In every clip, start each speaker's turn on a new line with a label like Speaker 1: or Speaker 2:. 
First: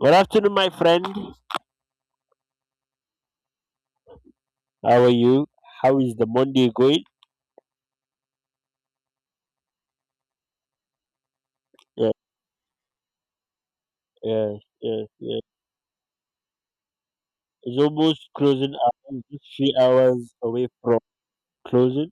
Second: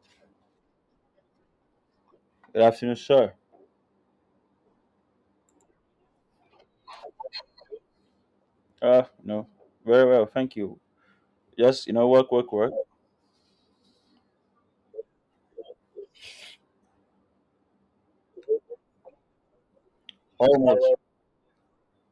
Speaker 1: Good afternoon, my friend.
Speaker 2: Good afternoon, sir.
Speaker 1: How are you? How is the Monday going?
Speaker 2: No, very well, thank you. Yes, you know,
Speaker 1: Yeah,
Speaker 2: work, work, work.
Speaker 1: yeah, yeah, yeah. It's almost closing out. It's just 3 hours away
Speaker 2: Almost.
Speaker 1: from closing.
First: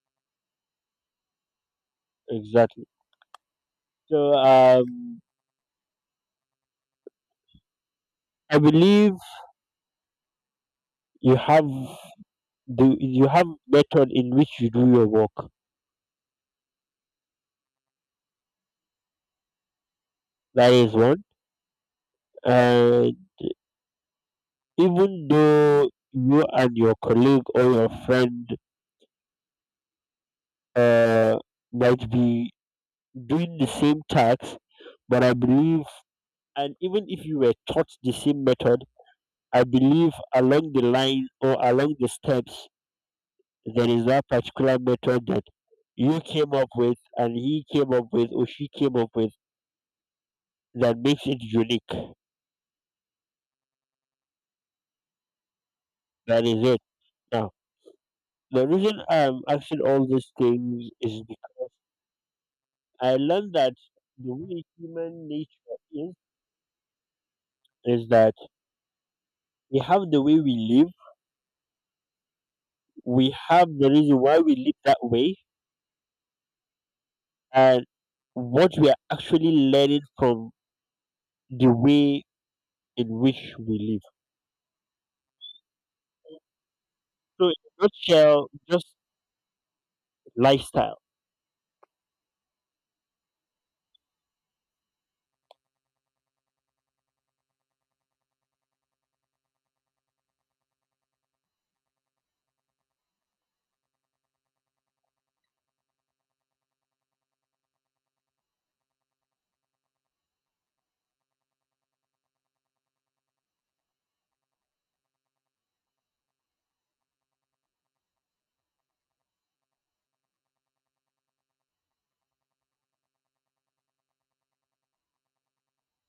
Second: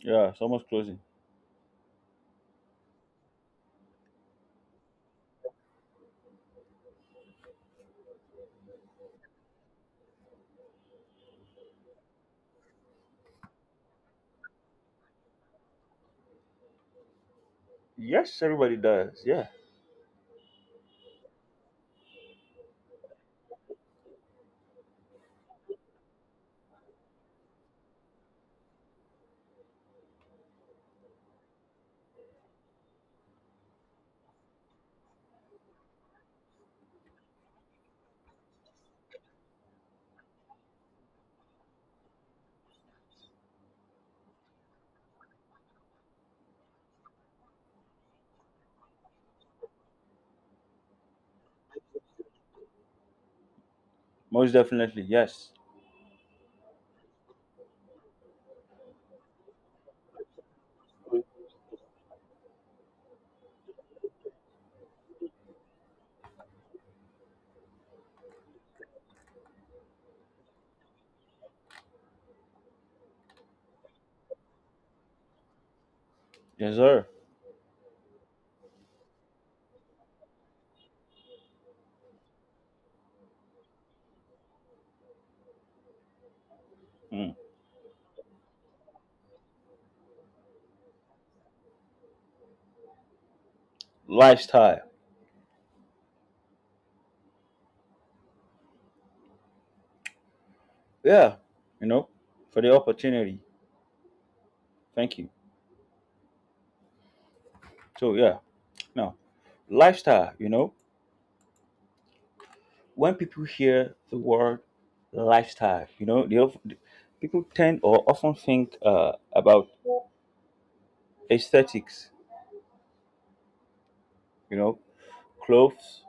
Speaker 2: Yeah, it's almost closing.
Speaker 1: Exactly. So, um, I believe you have the you have method in which you do your work.
Speaker 2: Yes, everybody does. Yeah,
Speaker 1: That is one. And even though you and your colleague or your friend uh might be doing the same task, but I believe and even if you were taught the same method, I believe along the line or along the steps, there is that particular method that you came up with and he came up with or she came up with that makes it unique.
Speaker 2: most definitely. Yes,
Speaker 1: That is it. Now, the reason I'm asking all these things is because I learned that the way human nature is, is that we have the way we live, we have the reason why we live that way,
Speaker 2: yes, sir.
Speaker 1: and what we are actually learning from the way in which we live.
Speaker 2: Mm.
Speaker 1: So, in a nutshell, just lifestyle.
Speaker 2: Lifestyle. Yeah, you know, for the opportunity. Thank you. So yeah, no lifestyle. You know, when people hear the word lifestyle, you know, people tend or often think about aesthetics. You know, clothes,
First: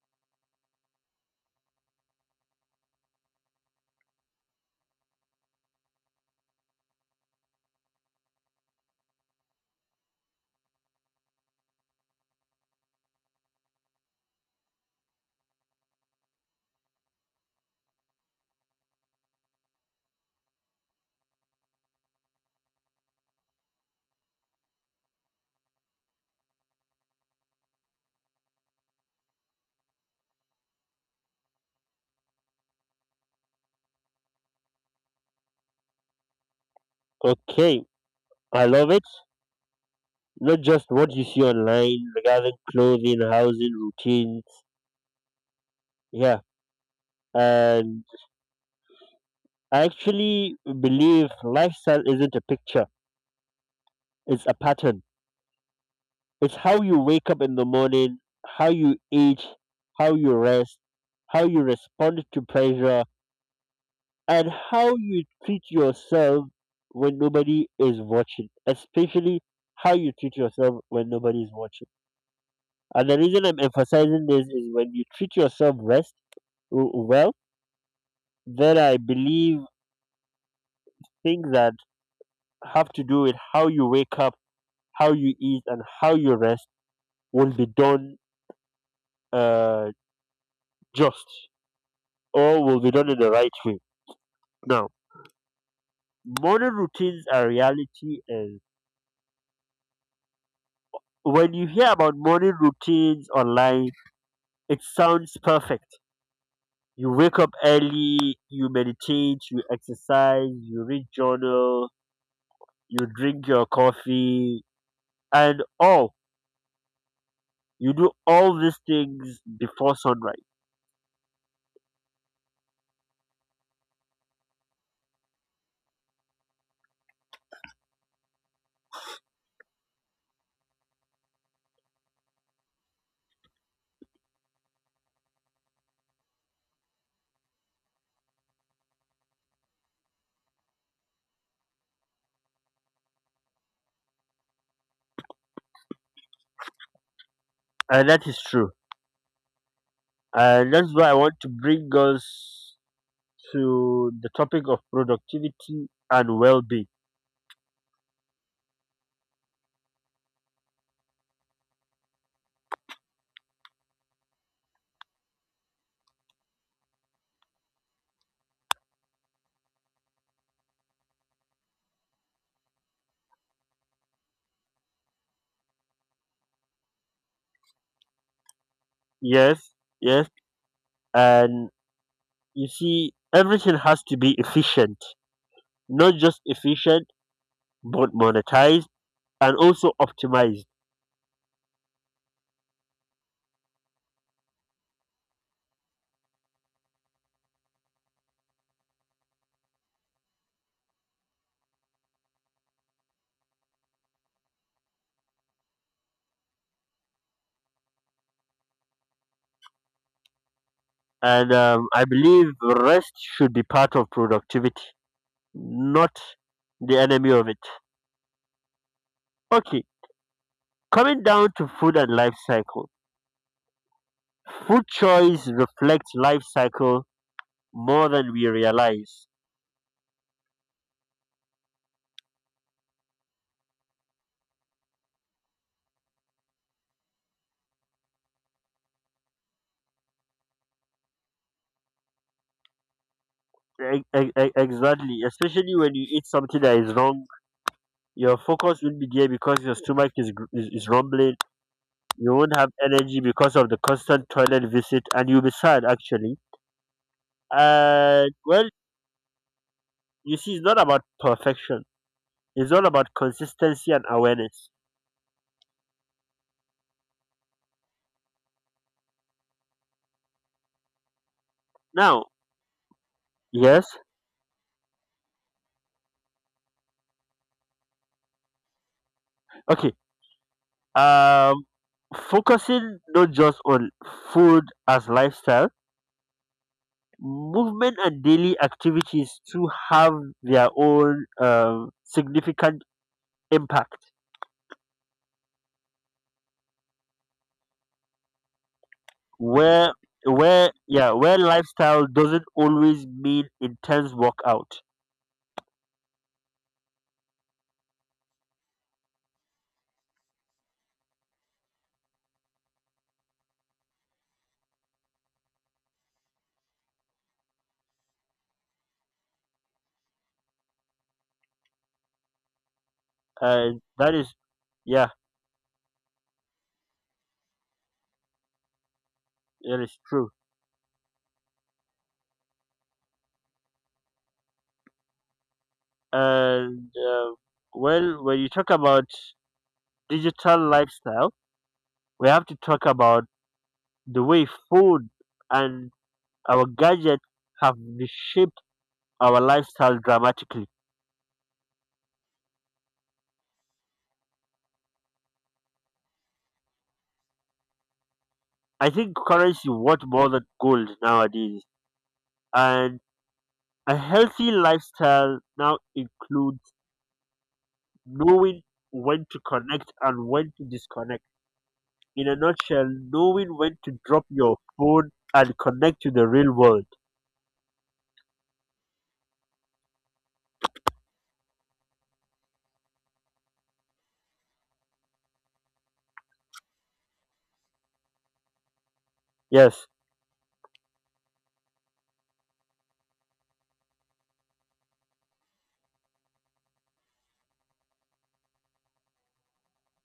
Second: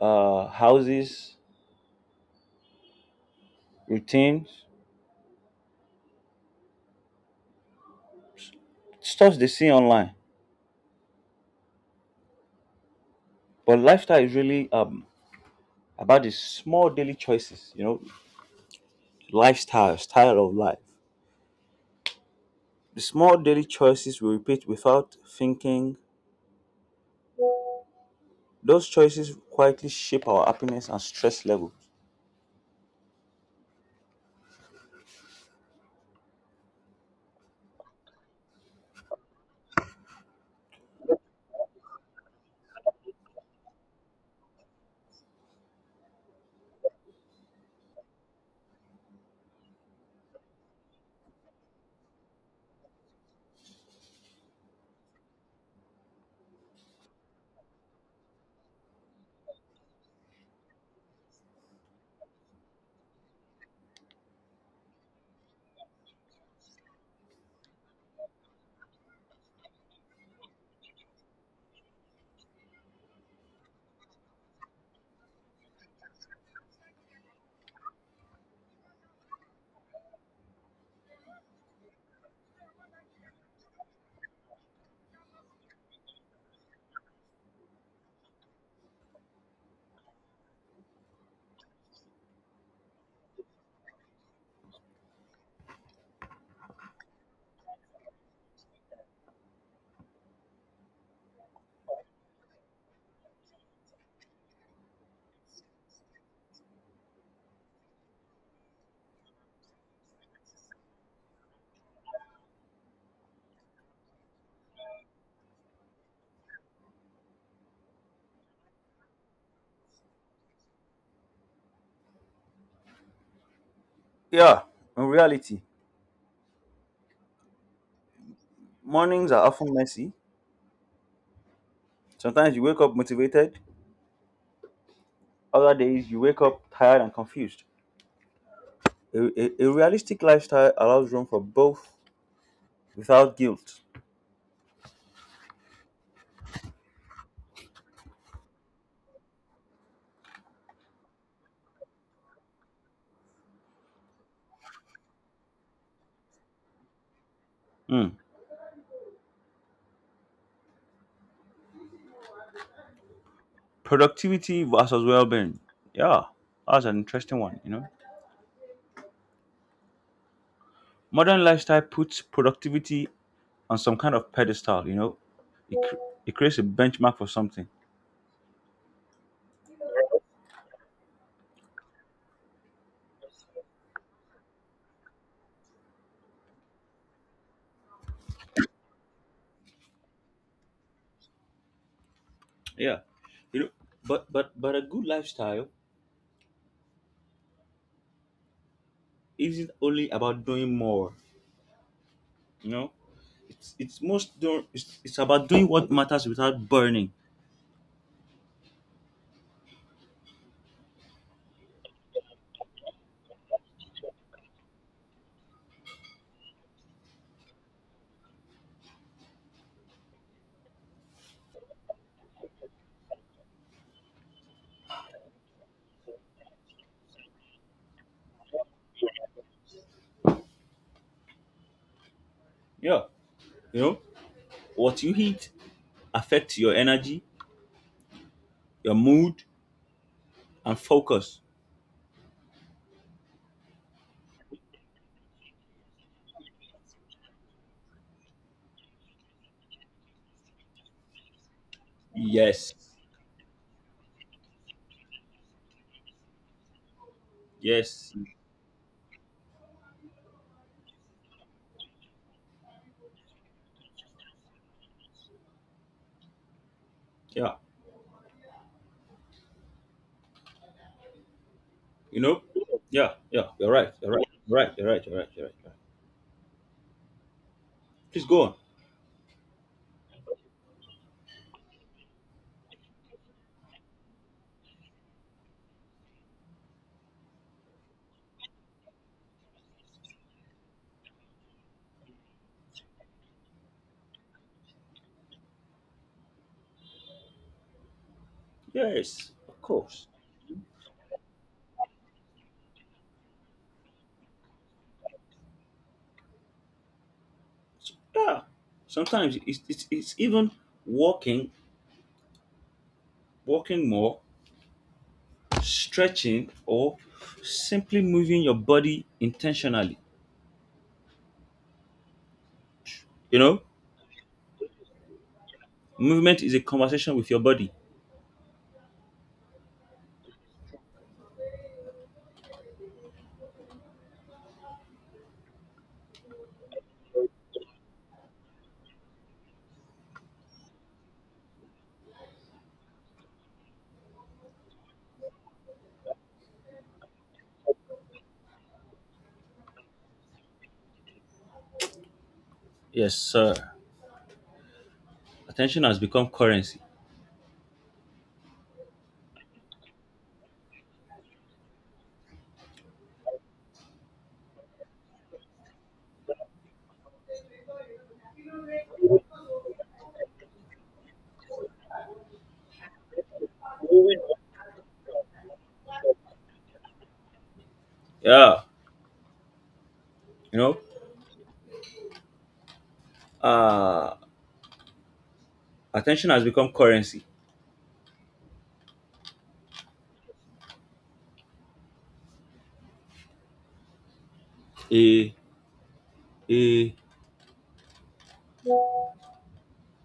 Speaker 2: houses, routines, stuff they see online. But lifestyle is really about the small daily choices, you know, lifestyle, style of life. The small daily choices we repeat without thinking. Those choices quietly shape our happiness and stress levels.
Speaker 1: Okay, I love it. Not just what you see online regarding clothing, housing, routines. Yeah, and I actually believe lifestyle isn't a picture, it's a pattern. It's how you wake up in the morning, how you eat, how you rest, how you respond to pressure, and how you treat yourself when nobody is watching, especially how you treat yourself when nobody is watching. And the reason I'm emphasizing this is when you treat yourself well, then I believe things that have to do with how you wake up, how you eat, and how you rest will be done uh, just or will be done in the right way. Now, morning routines are reality is when you hear about morning routines online, it sounds perfect. You wake up early, you meditate, you exercise, you read journal, you drink your coffee, and all. You do all these things before sunrise.
Speaker 2: Yeah, in reality, mornings are often messy. Sometimes you wake up motivated, other days you wake up tired and confused. A, a realistic lifestyle allows room for both without guilt.
Speaker 1: And that is true. And that's why I want to bring us to the topic of productivity and well being.
Speaker 2: Hmm. Productivity versus well-being, yeah, that's an interesting one. You know, modern lifestyle puts productivity on some kind of pedestal. You know, it, cr- it creates a benchmark for something.
Speaker 1: Yes, yes. And you see, everything has to be efficient, not just efficient, but monetized and also optimized.
Speaker 2: Yeah, you know, but a good lifestyle isn't only about doing more. You know, it's most do- it's about doing what matters without burning.
Speaker 1: And I believe rest should be part of productivity, not the enemy of it. Okay, coming down to food and life cycle. Food choice reflects life cycle more than we realize.
Speaker 2: Yeah, you know, what you eat affects your energy, your mood, and focus.
Speaker 1: Exactly, especially when you eat something that is wrong, your focus will be there because your stomach is, gr- is rumbling. You won't have
Speaker 2: Yes,
Speaker 1: energy because of the constant toilet visit, and you'll be sad actually.
Speaker 2: yes.
Speaker 1: And well, you see, it's not about perfection. It's all about consistency and awareness.
Speaker 2: Yeah. You
Speaker 1: Now,
Speaker 2: know? Yeah, yeah, you're
Speaker 1: yes,
Speaker 2: right, you're right, you're right, you're right, you're right, you're right, you're right. Please go on.
Speaker 1: okay. Um, Focusing not just on food as lifestyle, movement and daily activities too have their own significant impact.
Speaker 2: Yes, of
Speaker 1: Where
Speaker 2: course.
Speaker 1: where lifestyle doesn't always mean intense workout.
Speaker 2: Yeah. Sometimes it's even walking, walking more, stretching, or simply moving your body intentionally. You know,
Speaker 1: And that is yeah
Speaker 2: movement is a conversation with your body.
Speaker 1: that is true. And well, when you talk about digital lifestyle, we have to talk about the way food and our gadgets have reshaped our lifestyle dramatically.
Speaker 2: Yes, sir. Attention has become currency.
Speaker 1: I think currency worth more than gold nowadays, and a healthy lifestyle now includes knowing when to connect and when to disconnect. In a nutshell, knowing when to drop your phone and connect to the real world.
Speaker 2: Yeah. You know, uh, attention has become currency.
Speaker 1: Yes,
Speaker 2: A, a,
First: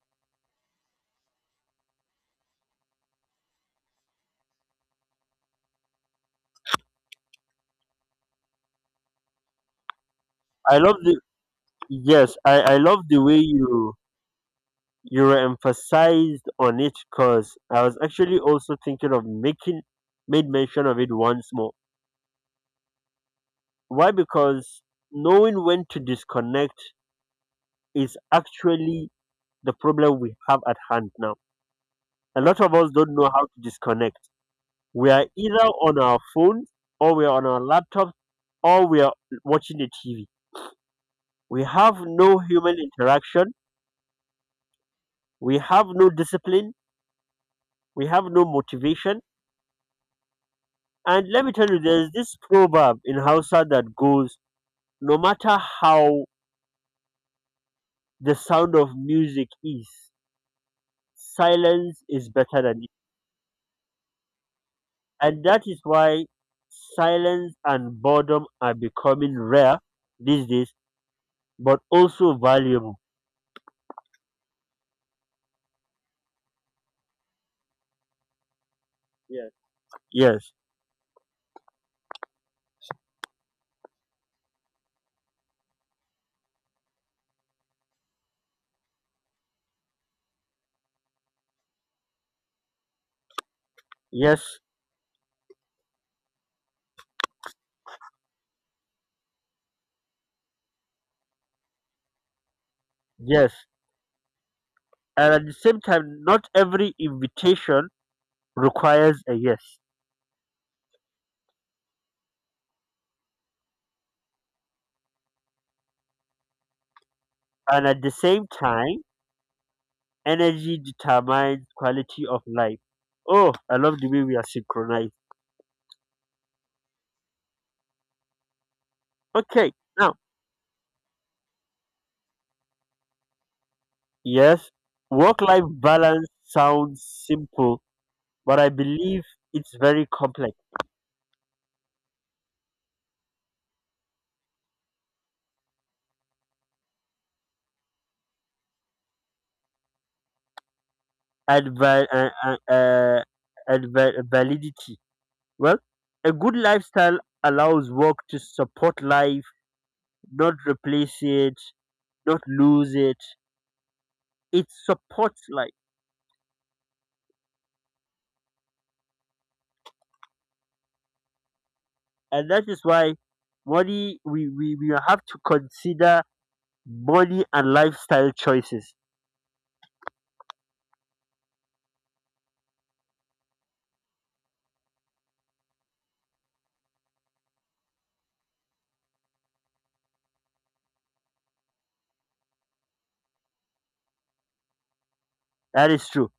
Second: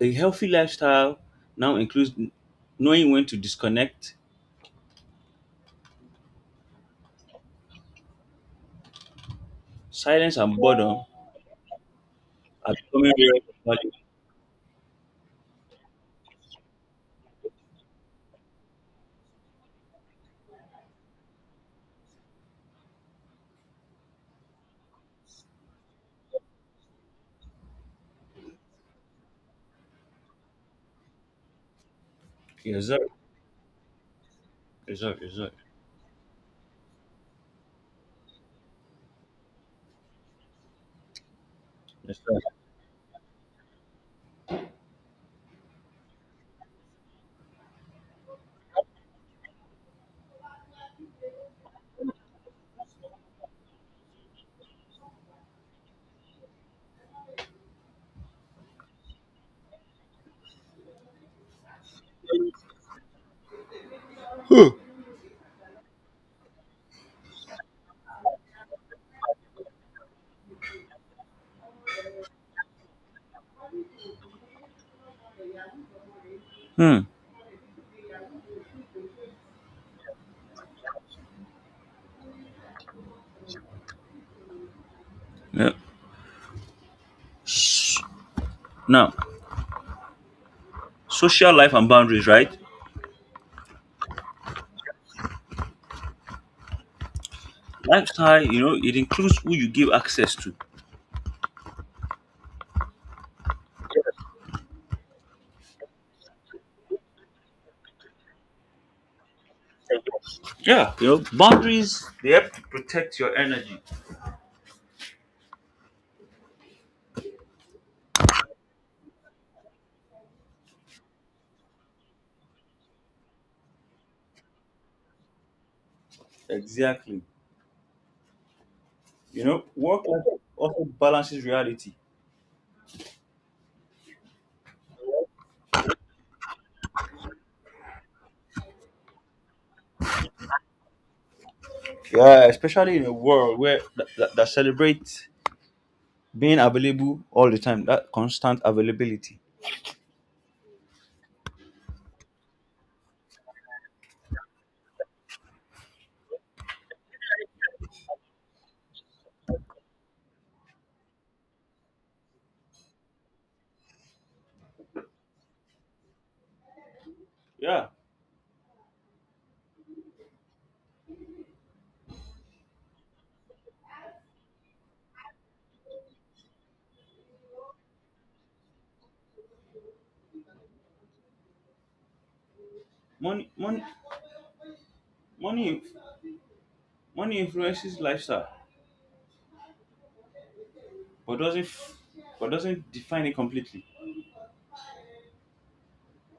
Speaker 2: A healthy lifestyle now includes knowing when to disconnect. Silence and
Speaker 1: I love
Speaker 2: boredom
Speaker 1: the yes, I,
Speaker 2: are
Speaker 1: I love
Speaker 2: becoming
Speaker 1: the way
Speaker 2: real value.
Speaker 1: you emphasized on it because I was actually also thinking of making made mention of it once more. Why? Because knowing when to disconnect is actually the problem we have at hand now. A lot of
Speaker 2: Yes,
Speaker 1: us
Speaker 2: sir.
Speaker 1: don't know how to disconnect.
Speaker 2: Yes,
Speaker 1: We
Speaker 2: sir.
Speaker 1: are
Speaker 2: Yes, sir.
Speaker 1: either on our phones or we are on our laptops or we are watching the TV. We have
Speaker 2: Yes, sir.
Speaker 1: no human interaction. We have no discipline. We have no motivation. And let me tell you, there's this proverb in Hausa that goes, no matter how the sound of music is, silence is better than it. And that is why silence and boredom are becoming rare these days, but also valuable.
Speaker 2: Hmm.
Speaker 1: Yes. Yes.
Speaker 2: Yeah. Now, social life and boundaries, right?
Speaker 1: Yes.
Speaker 2: Lifestyle, you know, it includes who you give access to.
Speaker 1: Yes. And at the same time, not every invitation requires a yes.
Speaker 2: Yeah. You know, boundaries, they help to protect your energy.
Speaker 1: And at the same time, energy determines quality of life. Oh, I love the way we are synchronized.
Speaker 2: Exactly. You know,
Speaker 1: Okay,
Speaker 2: work
Speaker 1: now,
Speaker 2: life also balances reality.
Speaker 1: yes, work life balance sounds simple, but I believe it's very complex
Speaker 2: Yeah, especially in a world where that celebrates being available all the time, that constant availability.
Speaker 1: and, val- uh, uh, uh, and validity. Well, a good lifestyle allows work to support life, not replace it, not lose it. It supports life.
Speaker 2: Yeah,
Speaker 1: And that is why we have to consider money and lifestyle choices.
Speaker 2: money, money, money, money influences lifestyle, but doesn't, but doesn't define it completely.
Speaker 1: That is true.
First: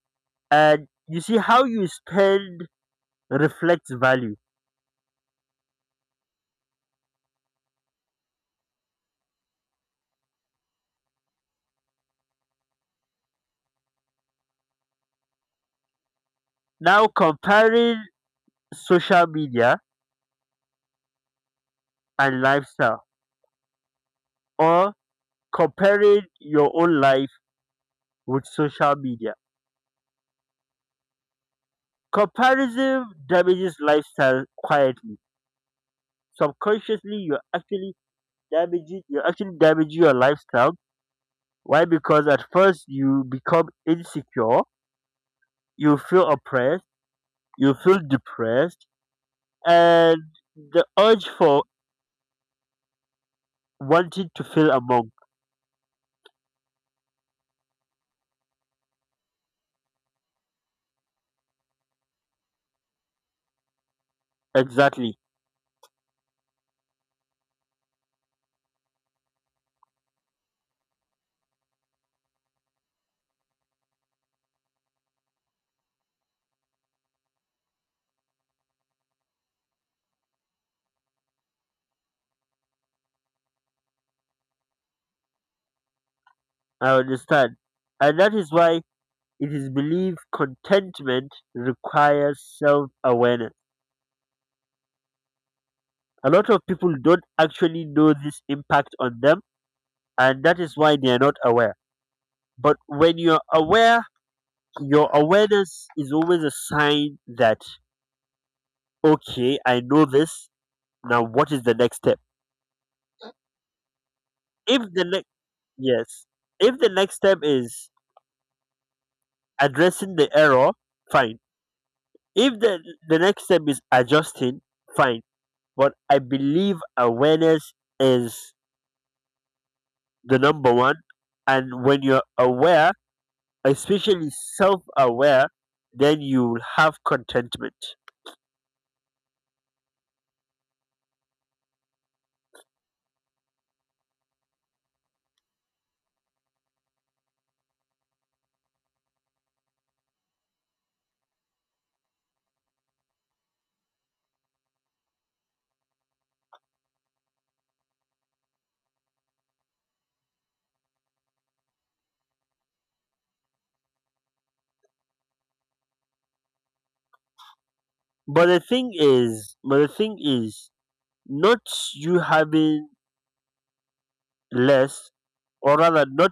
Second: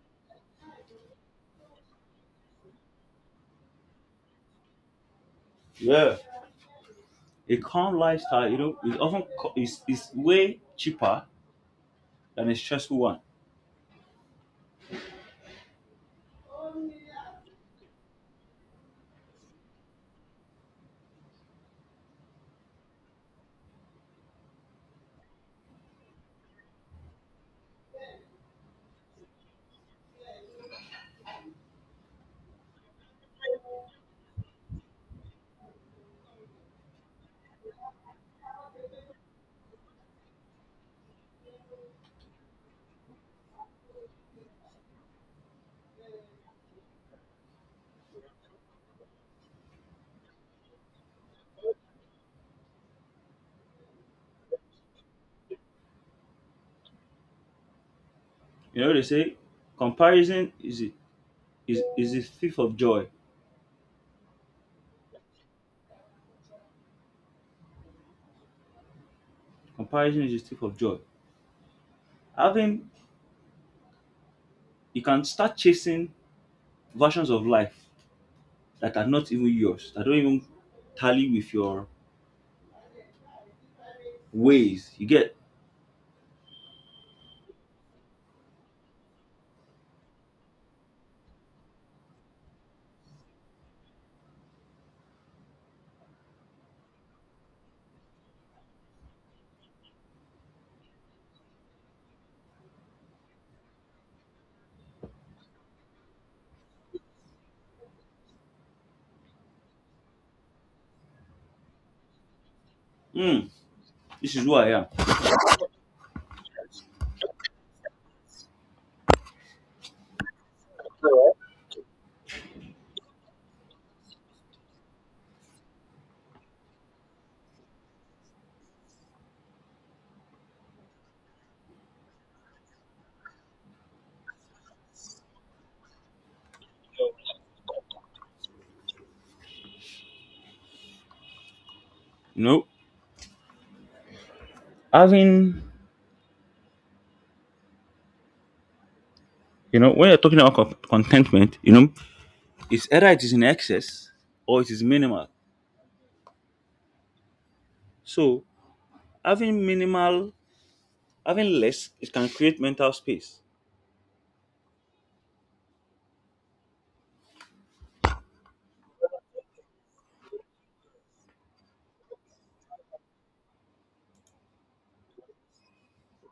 Speaker 1: And you see how you spend reflects value.
Speaker 2: Yeah, a calm lifestyle, you know, is often is way cheaper than a stressful one.
Speaker 1: Now comparing social media and lifestyle or comparing your own life with social media. Comparison damages lifestyle quietly. Subconsciously you're actually damaging your lifestyle. Why? Because at first you become insecure, you feel oppressed, you feel depressed. And the urge for wanting to feel among.
Speaker 2: You know, they say comparison is is a thief of joy.
Speaker 1: Exactly.
Speaker 2: Comparison is a thief of joy. Having, you can start chasing versions of life that are not even yours, that don't even tally with your ways. You get,
Speaker 1: I understand. And that is why it is believed contentment requires self awareness. A lot of people don't actually know this impact on them, and that is why they are not aware. But when you're aware, your awareness is always a sign that, okay, I know this. Now, what is the next step?
Speaker 2: mm, this is who I
Speaker 1: If
Speaker 2: am.
Speaker 1: the next Yes. If the next step is addressing the error, fine. If the next step is adjusting, fine. But I believe awareness is the number one. And when you're aware, especially self-aware, then you'll have contentment.
Speaker 2: You know, having, you know, when you're talking about contentment, you know, it's either it is in excess or it is minimal. So having minimal, having less, it can create mental space.
Speaker 1: But the thing is, not you having less, or rather, not